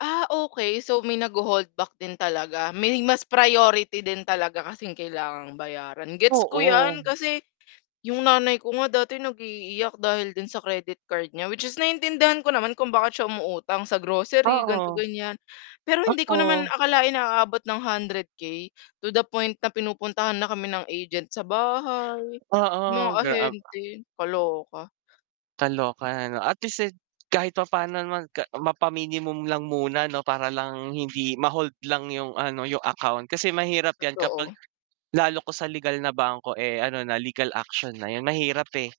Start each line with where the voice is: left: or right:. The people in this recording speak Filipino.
left: Ah, okey. So may nagho-hold back din talaga. May mas priority din talaga kasing kailangang bayaran. Gets ko 'yan
right: Oo.
left: kasi 'yong nanay ko nga dati nag-iiiyak dahil din sa credit card niya, which is naiintindihan ko naman kung bakit siya umuutang sa grocery, ganito,
right: Oo.
left: ganiyan. Pero hindi ko naman
right: Oo.
left: akalain na aabot ng 100K to the point na pinupuntahan na kami ng agent sa bahay, mga
right: Oo, graab
left: ahente, kaloka.
right: Kaloka, ano. At least, eh, kahit papaano naman ka mapa-minimum lang muna, 'no, para lang hindi ma-hold lang 'yong, ano, 'yong account, kasi mahirap 'yan kapag,
left: Totoo.
right: lalo kung sa legal na bangko, eh, ano na legal action na 'yan, mahirap, eh.